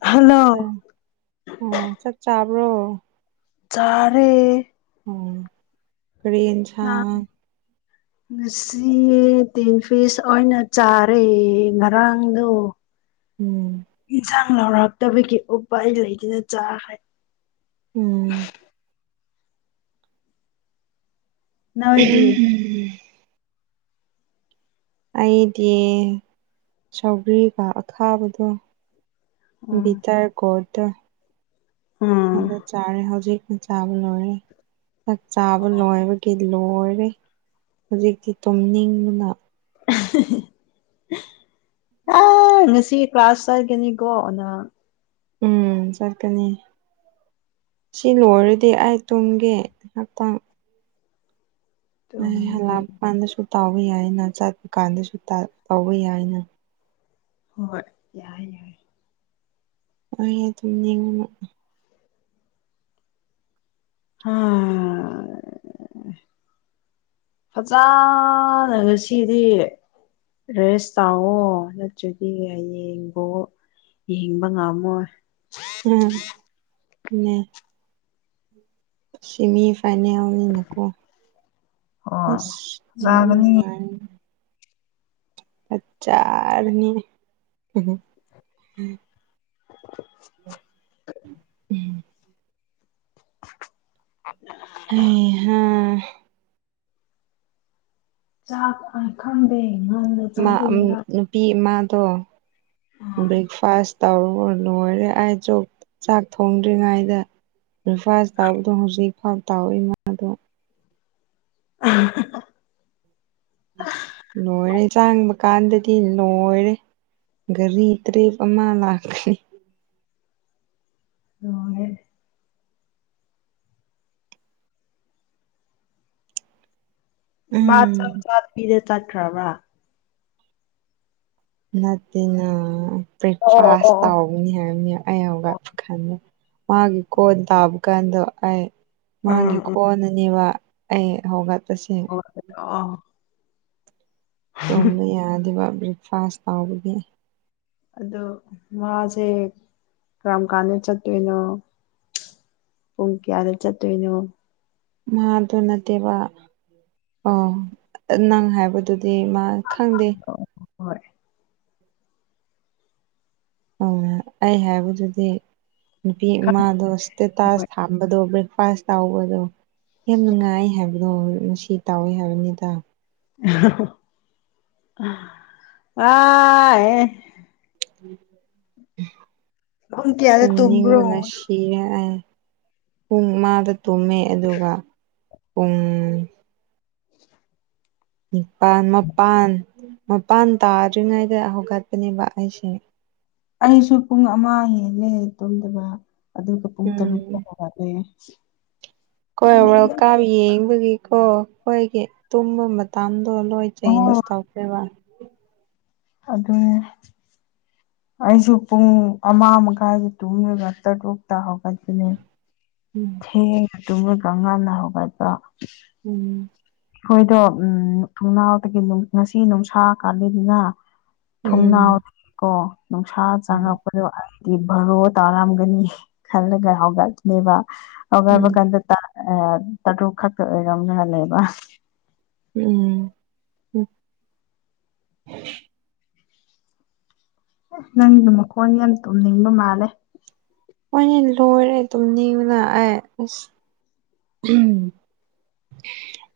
hello ꯎꯝ ꯆꯞ ꯆꯥꯕ꯭ꯔꯣ ꯆꯔꯦ ꯎꯝ ꯀꯔꯤ ꯑ ꯌꯦꯟꯁꯥꯡ [inaudible] ꯉꯁꯤ ꯇꯤꯟ ꯐꯤꯁ ꯑꯣꯏꯅ ꯆꯥꯔꯦ ꯉꯔꯥꯡꯗꯣ ꯎꯝ ꯏꯟꯁꯥꯡ ꯂꯧꯔꯛꯇꯕꯒꯤ ꯎꯄꯥꯏ ꯂꯩꯗꯅ ꯆꯥꯈꯔ꯭ꯦ ꯎꯝ ꯅꯣꯏꯗꯤ ꯑꯩꯗꯤ ꯁꯧꯒꯔ꯭ꯤꯒ ꯑꯈꯥꯕꯗꯣ ꯎꯝ ꯇꯔ ꯔꯗ ꯎꯝ ꯍ ꯆꯥꯔꯦ ꯍꯧꯖꯤꯛ ꯆ ꯆꯥꯕ ꯂꯣꯏꯔꯦ ꯆꯥꯛ ꯆꯥꯕ ꯂꯣꯏꯕ ꯀ ꯂꯣꯏꯔꯦ ꯍꯧꯖꯤꯛꯇꯤ ꯇꯨꯝꯅꯤꯡꯕꯅ [inaudible] ꯑ ꯉꯁꯤ ꯀ꯭ꯂꯥꯁ ꯆꯠꯀꯅꯤꯀꯣ ꯅꯪ ꯎꯝ ꯆꯠꯀꯅꯤ ꯁꯤ ꯂꯣꯏꯔꯗꯤ ꯑꯩ ꯇꯨꯝꯒꯦ ꯉꯥꯛꯇꯡ ꯑꯦ ꯂꯥꯛꯄ ꯀꯥꯟꯗꯁꯨ ꯇꯥꯎꯕ ꯌꯥꯏꯅ ꯆꯠꯄ ꯀꯥꯟꯗꯁꯨ ꯇꯧꯕ ꯌꯥꯏꯅ ꯍꯣꯏ ꯌꯥꯏ ꯌꯥꯏ ꯑꯩ ꯑꯗꯨꯝ ꯌꯦꯡꯉ ꯑ [inaudible] ꯐꯖꯅꯒ ꯁꯤꯗꯤ ꯔꯦꯁ ꯇꯥꯛꯑꯣ ꯅꯠꯇ꯭ꯔꯗꯤ ꯍꯌꯦꯡꯕꯣ ꯌꯦꯡꯕ ꯉꯝꯃꯣꯏ ꯎꯝ ꯎꯝ ꯁꯤꯃꯤ ꯐꯥꯏꯅꯦꯜ ꯅꯤꯅꯀꯣ ꯍꯣꯏ ꯑꯁ ꯐꯖꯒꯅꯤ ꯅꯨꯡꯉꯥꯏ ꯐꯖꯔꯥ ꯅꯤ ꯎꯝ ꯍꯩ ꯍꯥ ꯆꯥꯛ ꯈꯟꯗꯦ ꯈꯗꯦ ꯃꯥ ꯅꯨꯄꯤ ꯑꯃꯥꯗꯣ ꯑ ꯕ꯭ꯔꯦꯛꯐꯥꯁ ꯇꯧꯔ ꯂꯣꯏꯔꯦ ꯑꯩ ꯆꯣ ꯆꯥꯛ ꯊꯣꯡꯗ꯭ꯔꯤꯉꯩꯗ ꯕ꯭ꯔꯦꯛꯐꯥꯁ ꯇꯥꯎꯕꯗꯣ ꯍꯧꯖꯤꯛꯐꯥꯎ ꯇꯥꯎꯏꯃꯥꯗꯣ ꯑ ꯂꯣꯏꯔꯦ ꯆꯥꯡꯕ ꯀꯥꯟꯗꯗꯤ ꯂꯣꯏꯔꯦ ꯒꯥꯔꯤ ꯇꯔ꯭ꯤꯞ ꯑꯃꯥ ꯂꯥꯛꯈꯔ꯭ꯦ ꯂꯣꯏꯔꯦ ꯃꯥ ꯎꯝ ꯆꯥꯛ ꯆꯥ ꯄꯤꯔꯦ ꯆꯠꯈ꯭ꯔꯕ꯭ꯔꯥ ꯅꯠꯇꯦꯅ ꯑꯣ ꯕꯔꯦꯛꯐꯥꯥꯁ ꯑꯣ ꯇꯧ ꯍꯥꯏꯅꯤ ꯑꯩ ꯍꯧꯒꯠꯄ ꯈꯥꯟꯗ ꯃꯥꯒꯤ ꯀꯣꯟ ꯇꯥꯕ ꯀꯥꯟꯗ ꯑꯩ ꯃꯥꯒꯤ ꯎꯝ ꯎꯝ ꯈꯣꯟꯅꯅꯦꯕ ꯑꯩ ꯍꯧꯒꯠꯄꯁꯦ ꯑ [inaudible] ꯇꯨꯝꯕ ꯌꯥꯗꯦꯕ ꯕ꯭ꯔꯦꯛꯐꯥꯁ ꯇꯥꯎꯕꯒꯤ ꯑꯗꯣ ꯃꯥꯁꯦ ꯀꯔꯝ ꯀꯥꯟꯗ ꯆꯠꯇꯣꯏꯅꯣ ꯄꯨꯡ ꯀꯌꯥꯗ ꯆꯠꯇꯣꯏꯅꯣ ꯃꯥꯗꯨ ꯅꯠꯇꯦꯕ ꯑꯣ ꯅꯪ ꯍꯥꯏꯕꯗꯨꯗꯤ ꯃꯥ ꯈꯪꯗꯦ ꯑꯣ ꯍꯣꯏ ꯑ ꯑꯩ ꯍꯥꯏꯕꯗꯨꯗꯤ ꯅꯨꯄꯤ ꯏꯃꯥꯗꯣ ꯏꯁꯇꯦꯇꯥꯁ ꯈꯪꯉꯣꯏ ꯊꯥꯝꯕꯗꯣ ꯕ꯭ꯔꯦꯛꯐꯥꯁ ꯇꯧꯕꯗꯣ ꯌꯥꯝ ꯅꯨꯡꯉꯥꯏ ꯍꯥꯏꯕꯗꯣ ꯃꯁꯤ ꯇꯥꯎꯋꯦ ꯍꯥꯏꯕꯅꯤꯗ ꯑ ꯄꯨꯡ ꯀꯌꯥꯗ ꯇꯨꯝꯕ꯭ꯔꯣ ꯇꯨꯝꯅꯤꯡꯕꯅ ꯁꯤ ꯀꯤꯔꯦ ꯄꯨꯡ ꯑꯃꯥꯗ ꯇꯨꯝꯃꯦ ꯑꯗꯨꯒ ꯄꯨꯡ ꯅꯤꯄꯥꯜ ꯃꯄꯥꯟ ꯃꯄꯥꯟ ꯇꯥꯗ꯭ꯔꯤꯉꯩꯗ ꯍꯧꯒꯠꯄꯅꯦꯕ ꯑꯩꯁꯦ ꯑꯩꯁꯨ ꯄꯨꯡ ꯑꯃ ꯍꯦꯜꯂꯦ ꯇꯣꯝꯗꯕ ꯑꯗꯨꯒ ꯄꯨꯡ ꯎꯝ ꯇꯔꯨꯛ ꯗ ꯍꯧꯒꯠꯂꯦ ꯍꯣꯏ ꯅꯦ ꯋꯔꯀꯥꯞ ꯌꯦꯡꯕꯒꯤꯀꯣ ꯑꯩꯈꯣꯏꯒꯤ ꯇꯨꯝꯕ ꯃꯇꯝ ꯃꯇꯝꯗꯣ ꯂꯣꯏ ꯆꯦꯟꯖ ꯑꯣ ꯇꯧꯈ꯭ꯔꯦꯕ ꯑꯗꯨꯅꯦ ꯑꯩꯁꯨ ꯄꯨꯡ ꯑꯃ ꯃꯈꯥꯏꯒꯤ ꯇꯨꯝꯂꯒ ꯇꯔꯨꯛꯇ ꯍꯧꯒꯠꯄꯅꯦ ꯎꯝ ꯊꯦꯡꯅ ꯇꯨꯝꯃꯒ ꯉꯥꯟꯅ ꯍꯧꯒꯠꯄ ꯎꯝ ꯑꯩꯈꯣꯏꯗꯣ ꯎꯝ ꯊꯣꯡꯅꯥꯎꯗꯒꯤ ꯉꯁꯤ ꯅꯨꯡꯁꯥ ꯀꯥꯂꯤꯗꯅ ꯎꯝ ꯊꯣꯡꯅꯥꯎꯗꯒꯤ ꯀꯣ ꯅꯨꯡꯁꯥ ꯎꯝ ꯆꯪꯉꯛꯄ ꯑꯩꯗꯤ ꯚꯔꯣ ꯇꯥꯔꯝꯒꯅꯤ ꯈꯜꯂꯒ ꯍꯧꯒꯠꯂꯦꯕ ꯎꯝ ꯍꯧꯒꯠꯀꯥꯟꯗ ꯇꯥꯔꯨꯛ ꯈꯛꯇ ꯑꯣꯏꯔꯝꯃꯦꯕ ꯎꯝ ꯎꯝ ꯅꯪꯗꯤ ꯃꯈꯣꯡ ꯌꯥꯝ ꯇꯨꯝꯅꯤꯡꯕ ꯃꯥꯜꯂꯦ ꯍꯣꯏꯅꯦ ꯂꯣꯏꯔꯦ ꯇꯨꯝꯅꯤꯡꯕꯅ ꯑꯩ ꯑꯁ ꯎꯝ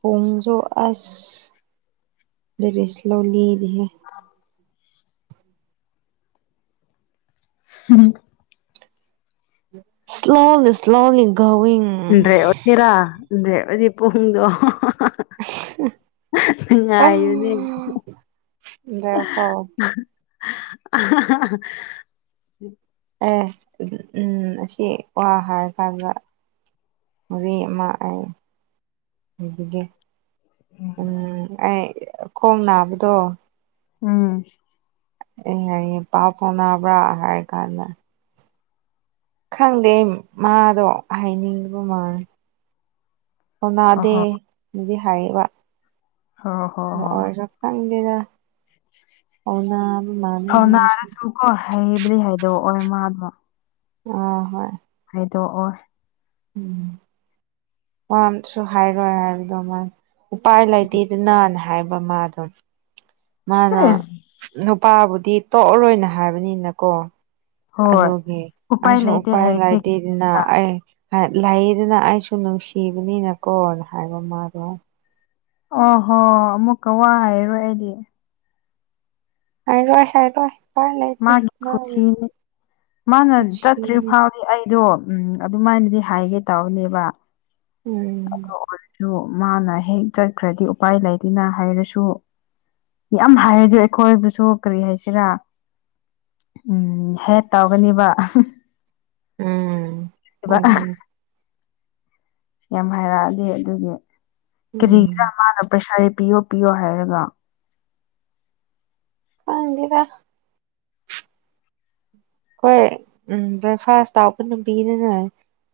ꯄꯨꯡꯁꯨ ꯑꯁ ꯔꯦꯁꯂꯔꯤꯦ [inaudible] [unintelligible] ꯁ꯭ꯂꯣꯂꯤ ꯁ꯭ꯂꯣꯂꯤ ꯒꯣꯋꯤꯡ ꯄꯨꯡꯗꯣ ꯅꯨꯉꯥꯏꯕꯅꯤ ꯀꯣ [unintelligible] ꯑꯦ ꯎꯝ ꯑꯁꯤ ꯋꯥ ꯍꯥꯏꯔꯀꯥꯟꯗ ꯋꯥꯔꯤ ꯑꯃ ꯑꯩ ꯂꯩꯕꯤꯒꯦ ꯎꯝ ꯑꯩ ꯈꯣꯡ ꯅꯥꯕꯗꯣ ꯎꯝ ꯑꯦ ꯍꯌꯦ ꯏ ꯄꯥ ꯐꯥꯎꯅꯕ꯭ꯔꯥ ꯍꯥꯏꯔ ꯀꯥꯟꯗ [inaudible] ꯈꯪꯗꯦ ꯃꯥꯗꯣ ꯍꯥꯏꯅꯤꯡꯕ ꯃꯥꯜꯂꯦ ꯑꯣꯅꯥꯗꯦ ꯑꯍꯣ ꯑꯗꯨꯗꯤ ꯍꯥꯏꯕ ꯍꯣꯏ ꯍꯣꯏ ꯑꯣ ꯍꯣꯏ ꯑꯣꯏꯔꯁꯨ ꯍꯪꯗꯦꯗ ꯊꯧꯅꯥꯔꯁꯨ ꯀꯣ ꯍꯩꯕꯗꯤ ꯍꯩꯏꯗꯣꯛꯑꯣꯏ ꯃꯥꯗꯣ ꯑꯥ ꯍꯣꯏ ꯍꯥꯏꯗꯣꯛꯑꯣꯏ ꯎꯝ ꯄꯥꯝꯁꯨ ꯍꯥꯏꯔꯣꯏ ꯍꯥꯏꯕꯗꯣ ꯃꯥ ꯎꯄꯥꯏ ꯂꯩꯇꯦꯗꯅꯥꯅ ꯍꯥꯏꯕ ꯃꯥꯗꯣ ꯃꯥꯅ ꯁꯦꯁ ꯅꯨꯄꯥꯕꯨꯗꯤ ꯇꯣꯛꯑꯔꯣꯏꯅ ꯍꯥꯏꯕꯅꯤꯅꯀꯣ ꯍꯣꯏ ꯑꯗꯨꯒꯤ ꯑꯩꯁꯨ ꯂꯩꯇꯦ ꯎꯄꯥꯏ ꯍꯥꯏꯔꯗꯤ ꯂꯩꯥꯏꯇꯦ ꯑꯗꯨꯅ ꯑꯩ ꯂꯩꯗꯅ ꯑꯩꯁꯨ ꯅꯨꯡꯁꯤꯕꯅꯤꯅꯀꯣꯅ ꯍꯥꯏꯕ ꯃꯥꯗꯣ ꯑꯣ ꯍꯣ ꯑꯃꯨꯛꯀꯥ ꯋꯥ ꯍꯥꯏꯔꯣꯏ ꯑꯩꯗꯤ ꯍꯥꯏꯔꯣꯏ ꯍꯥꯏꯔꯣꯏ ꯎꯄꯥꯏ ꯂꯩꯇꯦ ꯃꯥꯒꯤ ꯈꯨꯁꯤꯅꯤ ꯃꯥꯅ ꯆꯠꯇ꯭ꯔꯤ ꯀꯨꯁꯤꯅꯤ ꯐꯥꯎ ꯑꯩꯗꯣ ꯎꯝ ꯑꯗꯨꯃꯥꯏꯅꯗꯤ ꯍꯥꯏꯒꯦ ꯇꯥꯎꯕꯅꯦꯕ ꯎꯝ ꯑꯗꯨ ꯃꯥꯅ ꯍꯦꯛ ꯆꯠꯈ꯭ꯔꯗꯤ ꯎꯄꯥꯏ ꯂꯩꯇꯦꯅ ꯍꯥꯏꯔꯁꯨ ꯌꯥꯝ ꯍꯥꯏꯔꯗꯤ ꯑꯩꯈꯣꯏꯕꯨꯁꯨ ꯀꯔꯤ ꯍꯥꯏꯁꯤꯔꯥ ꯎꯝ ꯍꯦꯛ ꯇꯧꯒꯅꯤꯕ ꯎꯝ ꯑꯗꯨꯅꯤ ꯌꯥꯝ ꯍꯥꯏꯔꯛꯑꯗꯤ ꯑꯗꯨꯒꯤ ꯀꯔꯤꯒꯤꯔꯥ ꯎꯝ ꯃꯥꯅ ꯄꯩꯁꯥꯗꯤ ꯄꯤꯌꯣ ꯄꯤꯌꯣ ꯍꯥꯏꯔꯒ ꯈꯪꯗꯦꯗꯥ ꯍꯣꯏ ꯎꯝ ꯕ꯭ꯔꯦꯛꯐꯥꯁ ꯇꯥꯕ ꯅꯨꯄꯤꯗꯨꯅ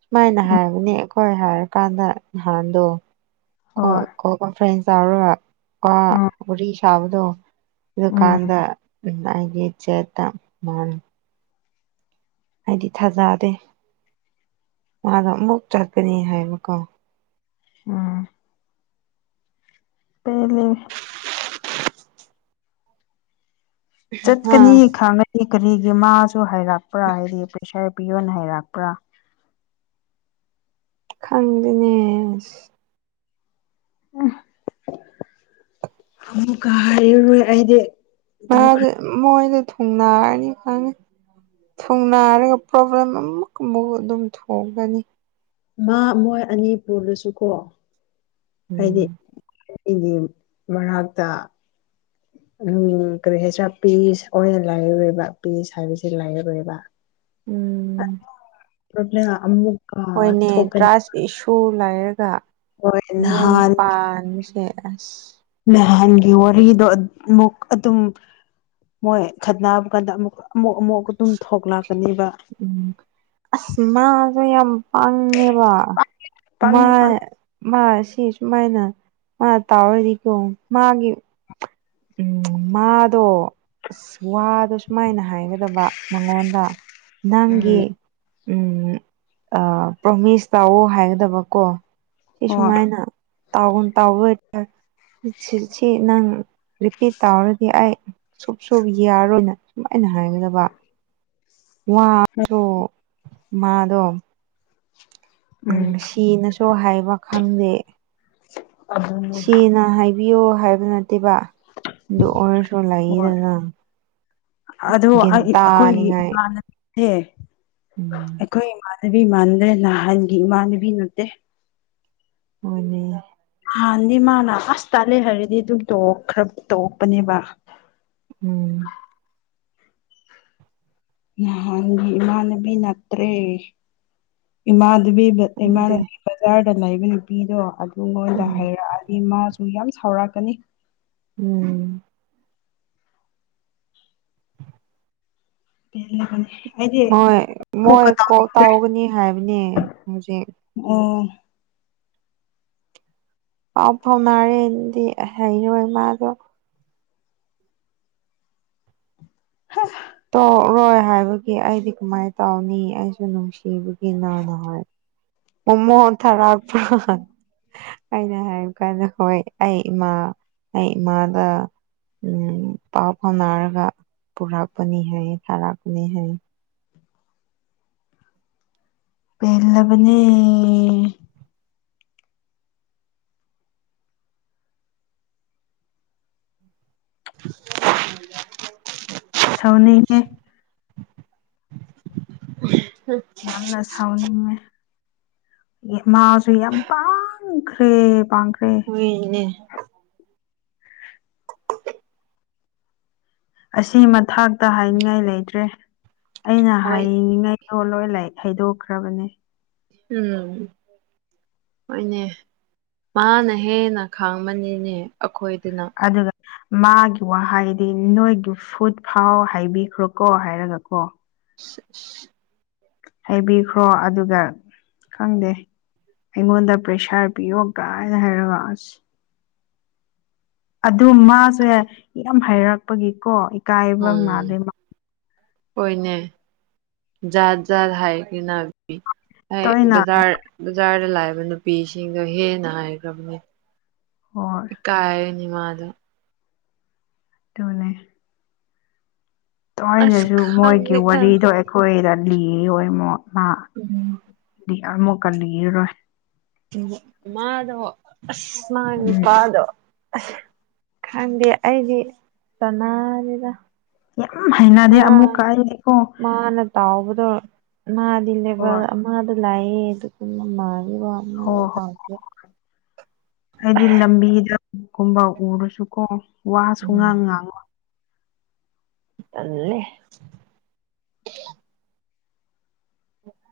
ꯁꯨꯃꯥꯏꯅ ꯎꯝ ꯍꯥꯏꯕꯅꯦ ꯍꯣꯏ ꯍꯥꯏꯔꯀꯥꯟꯗ ꯅꯍꯥꯟꯗꯣ ꯍꯣꯏ ꯐ꯭ꯔꯦꯟ ꯆꯥꯎꯔꯨꯔ ꯑꯥ ꯎꯝ ꯋꯥꯔꯤ ꯁꯥꯕꯗꯣ ꯎꯝ ꯑꯗꯨꯀꯥꯟꯗ [unintelligible] ꯆꯦꯇꯇꯥ ꯑꯩꯗꯤ ꯊꯥꯖꯗꯦ ꯃꯥꯗꯣ ꯑꯃꯨꯛ ꯆꯠꯀꯅꯤ ꯍꯥꯏꯕꯀꯣ ꯎꯝ ꯄꯦꯜꯂꯦ ꯆꯠꯀꯅꯤ ꯑꯥ ꯈꯥꯡꯒꯗꯤ ꯀꯔꯤꯒꯤ ꯃꯥꯁꯨ ꯍꯥꯏꯔꯛꯄ꯭ꯔꯥ ꯍꯥꯏꯗꯤ ꯄꯩꯁꯥ ꯄꯤꯌꯣꯅ ꯍꯥꯏꯔꯛꯄ꯭ꯔꯥ ꯈꯪꯗꯅꯦ ꯑꯁ ꯎꯝ ꯑꯃꯨꯛꯀꯥ ꯍꯥꯏꯔꯔꯣꯏ ꯑꯩꯗꯤ ꯃꯥꯗꯤ ꯇꯧꯈ꯭ꯔꯦ ꯃꯣꯏꯗꯤ ꯊꯨꯡꯅꯔꯅꯤ ꯈꯪꯉꯦ ꯊꯨꯡꯅꯥꯔꯒ ꯄ꯭ꯔꯣꯕ꯭ꯂꯦꯝ ꯑꯃꯨꯛꯀꯥ ꯑꯃꯨꯛ ꯑꯗꯨꯝ ꯊꯣꯛꯒꯅꯤ ꯃꯥ ꯃꯣꯏ ꯑꯅꯤ ꯄꯨꯜꯂꯁꯨꯀꯣ ꯍꯥꯏꯗꯤ ꯎꯝ ꯏꯒꯤ ꯃꯔꯥꯛꯇ ꯎꯝ ꯀꯔꯤ ꯍꯥꯏꯁꯤꯔꯥ ꯄꯤꯁ ꯑꯣꯏꯅ ꯂꯥꯏꯔꯔꯣꯏꯕ ꯄꯤꯁ ꯍꯥꯏꯕꯁꯤ ꯂꯥꯏꯔꯔꯣꯏꯕ ꯎꯝ [unintelligible] ꯍꯣꯏꯅꯦ ꯊꯣꯛꯀꯅꯤ ꯇ꯭ꯔꯥꯁ ꯏꯁꯨ ꯂꯩꯥꯏꯔꯒ ꯍꯣꯏ ꯌꯨꯝ ꯅꯍꯥꯟ ꯄꯥꯟꯁꯦ ꯑꯁ ꯅꯍꯥꯟꯒꯤ ꯋꯥꯔꯤꯗꯣ ꯑꯃꯨꯛ ꯑꯗꯨꯝ ꯃꯣꯏ ꯈꯠꯅꯕ ꯀꯥꯟꯗ ꯑꯃꯨꯛ ꯑꯃꯨꯛ ꯑꯃꯨꯛꯀ ꯑꯗꯨꯝ ꯊꯣꯛꯂꯛꯀꯅꯤ ꯎꯝ ꯑꯁ ꯃꯥꯗꯣ ꯌꯥꯝ ꯄꯥꯥꯡꯉꯦꯕ ꯄꯪꯉꯦ ꯄꯪꯉꯦ ꯃꯥ ꯁꯤ ꯁꯨꯃꯥꯏꯅ ꯃꯥ ꯇꯥꯑꯣꯗꯤꯀꯣ ꯃꯥꯒꯤ ꯎꯝ ꯃꯥꯗꯣ ꯑꯁ ꯋꯥꯗꯣ ꯁꯨꯃꯥꯏꯅ ꯍꯥꯏꯒꯗꯕ ꯃꯉꯣꯟꯗ ꯎꯝ ꯅꯪꯒꯤ ꯎꯝ ꯑꯥ ꯄ꯭ꯔꯣꯃꯤꯁ ꯇꯧꯑꯣ ꯍꯥꯏꯒꯗꯕꯀꯣ ꯁꯤ ꯁꯨꯃꯥꯏꯅ ꯇꯥꯎꯟ ꯁꯤꯁꯤ ꯅꯪ ꯔꯤꯄꯤꯠ ꯇꯧꯔꯗꯤ ꯑꯩ ꯁꯨꯞ ꯁꯨꯞ ꯌꯥꯔꯣꯏꯅ ꯁꯨꯝꯃꯥꯏꯅ ꯍꯥꯏꯒꯗꯕ ꯋꯥꯗꯣ ꯃꯥꯗꯣ ꯎꯝ ꯁꯤꯅꯁꯨ ꯍꯥꯏꯕ ꯈꯪꯗꯦ ꯑꯗꯨꯅꯦ ꯁꯤꯅ ꯍꯥꯏꯕꯤꯌꯣ ꯍꯥꯏꯕ ꯅꯠꯇꯦꯕ ꯑꯗꯨ ꯑꯣꯏꯔꯁꯨ ꯍꯣꯏ ꯂꯩꯗꯅ ꯒꯤꯟ ꯇꯥꯅꯤꯡꯉꯥꯏ ꯑꯦ ꯎꯝ ꯑꯩꯈꯣꯏ ꯏꯃꯥꯟꯅꯕꯤ ꯃꯥꯟꯗꯦ ꯅꯍꯥꯟꯒꯤ ꯏꯃꯥꯟꯅꯕꯤ ꯅꯠꯇꯦ ꯍꯣꯢꯅꯦ ꯅꯍꯥꯟꯗꯤ ꯃꯥꯅ ꯑꯁ ꯇꯥꯂꯦ ꯍꯥꯏꯔꯗꯤ ꯑꯗꯨꯝ ꯇꯣꯛ ꯇꯣꯛꯄꯅꯦꯕ ꯎꯝ ꯅꯍꯥꯟꯒꯤ ꯏꯃꯥꯟꯅꯕꯤ ꯅꯠꯇ꯭ꯔꯦ ꯏꯃꯥꯟꯅꯕꯤ ꯈꯪꯗꯦ ꯏꯃꯥꯟꯅꯕꯤ ꯕꯖꯥꯔꯗ ꯂꯩꯕ ꯅꯨꯄꯤꯗꯣ ꯑꯗꯨꯉꯣꯟꯗ ꯎꯝ ꯍꯥꯏꯔꯛꯑꯗꯤ ꯃꯥꯁꯨ ꯌꯥꯝ ꯁꯥꯎꯔꯛꯀꯅꯤ ꯎꯝ ꯄꯂꯀꯅꯤ ꯍꯣꯏ ꯃꯣꯏ ꯀꯣꯛ ꯇꯧꯒꯅꯤ ꯍꯥꯏꯕꯅꯦ ꯍꯧꯖꯤꯛ ꯑꯣ ꯄꯥꯎ ꯐꯥꯎꯅꯔꯦꯅꯗꯤ ꯍꯩꯔꯣꯏ ꯃꯥꯗꯣ ꯍꯥ ꯇꯣꯛꯔꯣꯏ ꯍꯥꯏꯕꯒꯤ ꯑꯩꯗꯤ ꯀꯃꯥꯏꯅ ꯇꯧꯅꯤ ꯑꯩꯁꯨ ꯅꯨꯡꯁꯤꯕꯒꯤ ꯅꯣꯢꯗ ꯍꯥꯏꯕꯅꯤ ꯑꯣꯃꯣ ꯍꯣꯟꯟ ꯊ ꯔꯥꯒꯄꯨꯔ [inaudible] ꯑꯩꯅ ꯍꯥꯏꯕ ꯀꯥꯟꯗ ꯍꯣꯏ ꯑꯩ ꯏꯃꯥ ꯑꯩ ꯏꯃꯥꯗ ꯑꯝ ꯄꯥꯎ ꯐꯥꯎꯅꯔꯒ ꯄꯨꯔꯛꯄꯅꯤ ꯍꯥꯏꯌꯦ ꯊꯥꯔꯛꯄꯅꯤ ꯍꯥꯏꯌꯦ ꯄꯦꯂꯕꯅꯤ [unintelligible] ꯁꯧꯅꯤꯡꯌꯦ [unintelligible] ꯅ ꯁꯥꯎꯅꯤ ꯃꯥꯁꯨ ꯌꯥꯝ ꯄꯥꯡꯈ꯭ꯔꯦ ꯄꯥꯡꯈ꯭ꯔꯦ ꯀꯅꯦ ꯑꯣ ꯑꯁꯤ ꯃꯊꯥꯛꯇ ꯍꯥꯏꯅꯤꯡꯉꯥꯏ ꯂꯩꯇ꯭ꯔꯦ ꯑꯩꯅ ꯍꯣꯏ ꯍꯥꯏꯅꯤꯡꯉꯩꯗꯣ ꯂꯣꯏ ꯂ ꯍꯩꯗꯣꯛꯈ꯭ꯔꯕꯅꯦ ꯎꯝ ꯍꯣꯏꯅꯦ ꯃꯥꯅ ꯍꯦꯟꯅ ꯈꯥꯡꯕꯅꯤꯅꯦ ꯑꯩꯈꯣꯏꯗꯅ ꯑꯗꯨꯒ ꯃꯥꯒꯤ ꯋꯥꯍꯩꯗꯤ ꯅꯣꯏꯒꯤ ꯐꯨꯠ ꯐꯥꯎ ꯍꯥꯏꯕꯤꯈ꯭ꯔꯣꯀꯣ ꯍꯥꯏꯔꯒ ꯀꯣ ꯑ ꯍꯥꯏꯩꯕꯤꯈ꯭ꯔꯣ ꯑꯗꯨꯒ ꯈꯪꯗꯦ ꯑꯩꯉꯣꯟꯗ ꯄ꯭ꯔꯦꯁꯥꯔ ꯄꯤꯌꯣ ꯀꯥꯏꯅ ꯍꯥꯏꯔꯁ ꯑꯗꯨ ꯃꯥꯁꯦ ꯌꯥꯝ ꯍꯥꯏꯩꯔꯛꯄꯒꯤꯀꯣ ꯎꯝ ꯍꯣꯏꯅꯦ ꯖꯥꯠ ꯖꯥꯠ ꯍꯥꯏꯒ ꯅꯥꯕꯤ ꯍꯥꯏ ꯇꯣꯏꯅ ꯕꯖꯥꯔ ꯕꯖꯥꯔꯗ ꯂꯥꯛꯏꯕ ꯅꯨꯄꯤꯁꯤꯡꯗꯣ ꯍꯦꯟꯅ ꯍꯥꯏꯈ꯭ꯔꯕꯅꯦ ꯍꯣꯏ ꯏꯀꯥꯏꯅꯤ ꯃꯥꯗꯣ ꯗꯨꯅꯦ ꯑꯁ ꯇꯣꯏꯅꯁꯨ ꯃꯣꯏꯒꯤ ꯈꯪꯗꯦꯗ ꯋꯥꯔꯤꯗꯣ ꯑꯩꯈꯣꯏꯗ ꯂꯤ ꯑꯣꯏꯃꯣ ꯃꯥꯗꯤ ꯑꯃꯨꯛ ꯀꯜꯂꯤꯔꯣꯏ ꯃꯥꯗꯣ ꯑꯁ ꯃ ꯎꯝ ꯅꯨꯄꯥꯗꯣ ꯑꯁ ꯈꯪꯗꯦ ꯑꯩꯗꯤ ꯆꯅꯗꯦꯗ ꯌꯥꯝ ꯍꯥꯏꯅ ꯑ ꯃꯥꯅ ꯇꯥꯎꯕꯗꯣ ꯃꯥꯗꯤ ꯂꯩꯕ ꯍꯣꯏ ꯃꯥꯗ ꯂꯥꯏꯗꯨꯀꯅ ꯃꯥꯔꯤ ꯋꯥꯔ ꯍꯣꯏ ꯇꯥꯇ ꯍꯣꯏ ꯍꯥꯏꯗꯤ ꯂꯝꯕꯤꯗꯒꯨꯝꯕ ꯎꯔꯁꯨꯀꯣ ꯋꯥꯁꯨ ꯎꯝ ꯉꯥꯡ ꯉꯥꯡꯉꯣ ꯑꯂꯦ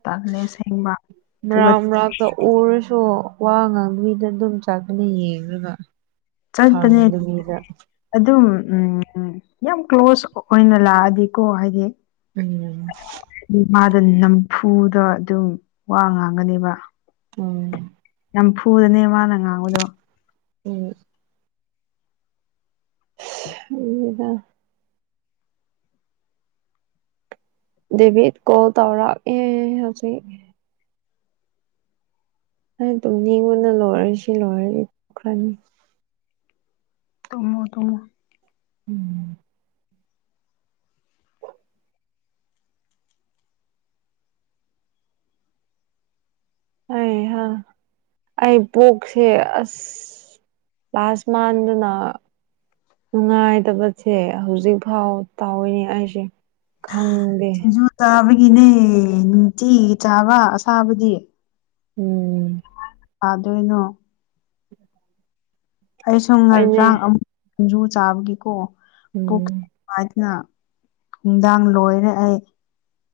ꯇꯜꯂꯦ ꯑꯁꯦꯡꯕ ꯑꯗꯨꯒ ꯔꯝ ꯔꯝꯗ ꯎꯔꯁꯨꯣ ꯋꯥ ꯉꯥꯡꯕꯕꯤꯗ ꯑꯗꯨꯝ ꯆꯥꯛꯀꯅꯤ ꯌꯦꯡꯉꯒ ꯆꯠꯄꯅꯦ ꯑꯗꯨꯝ ꯎꯝ ꯌꯥꯝ ꯀ꯭ꯂꯣꯁ ꯑꯣꯏꯅ ꯂꯥꯛꯑꯗꯤꯀꯣ ꯍꯥꯏꯗꯤ ꯎꯝ ꯑꯗꯤ ꯃꯥꯗ ꯅꯝꯐꯨꯗ ꯑꯗꯨꯝ ꯋꯥ ꯉꯥꯡꯒꯅꯦꯕ ꯎꯝ ꯅꯝꯐꯨꯗꯅꯦ ꯃꯥꯅ ꯉꯥꯡꯕꯗꯣ ꯎꯝ [unintelligible] ꯗꯦꯚꯤꯠ ꯀꯣꯜ ꯇꯧꯔꯛ ꯑꯦ ꯍꯧꯖꯤꯛ ꯑꯩ ꯇꯨꯡꯅꯤꯡꯕꯅ ꯂꯣꯏꯔꯦꯁꯤ ꯂꯣꯏꯔꯗꯤ ꯇꯨꯝꯈ꯭ꯔꯅꯤ ꯇꯨꯝꯃꯣ ꯇꯨꯝꯃꯣ ꯎꯝ ꯍꯩꯍꯥ ꯑꯩ ꯀꯣꯛꯁꯦ ꯑꯁ ꯂ꯭ꯥꯁꯃꯥꯟꯗꯅ ꯅꯨꯡꯉꯥꯏꯇꯕꯁꯦ ꯍꯧꯖꯤꯛ ꯐꯥꯎ ꯇꯧꯋꯏꯅꯦ ꯑꯩꯁꯦ ꯈꯪꯗꯦ ꯁꯤꯡꯖꯨ ꯆꯥꯕꯒꯤꯅꯦ ꯅꯨꯡꯇꯤ ꯆꯥꯕ ꯑꯁꯥꯕꯗꯤ ꯎꯝ ꯑꯥꯗꯣꯏꯅꯣ ꯑꯩ ꯁꯨꯝ ꯑꯩꯅꯦ ꯉꯔꯥꯡ ꯑꯃꯨꯛ ꯁꯤꯡꯖꯨ ꯆꯥꯕꯒꯤꯀꯣ ꯎꯝ ꯍꯥꯏꯗꯅ ꯅꯨꯡꯗꯥꯡ ꯂꯣꯏꯔꯦ ꯑꯩ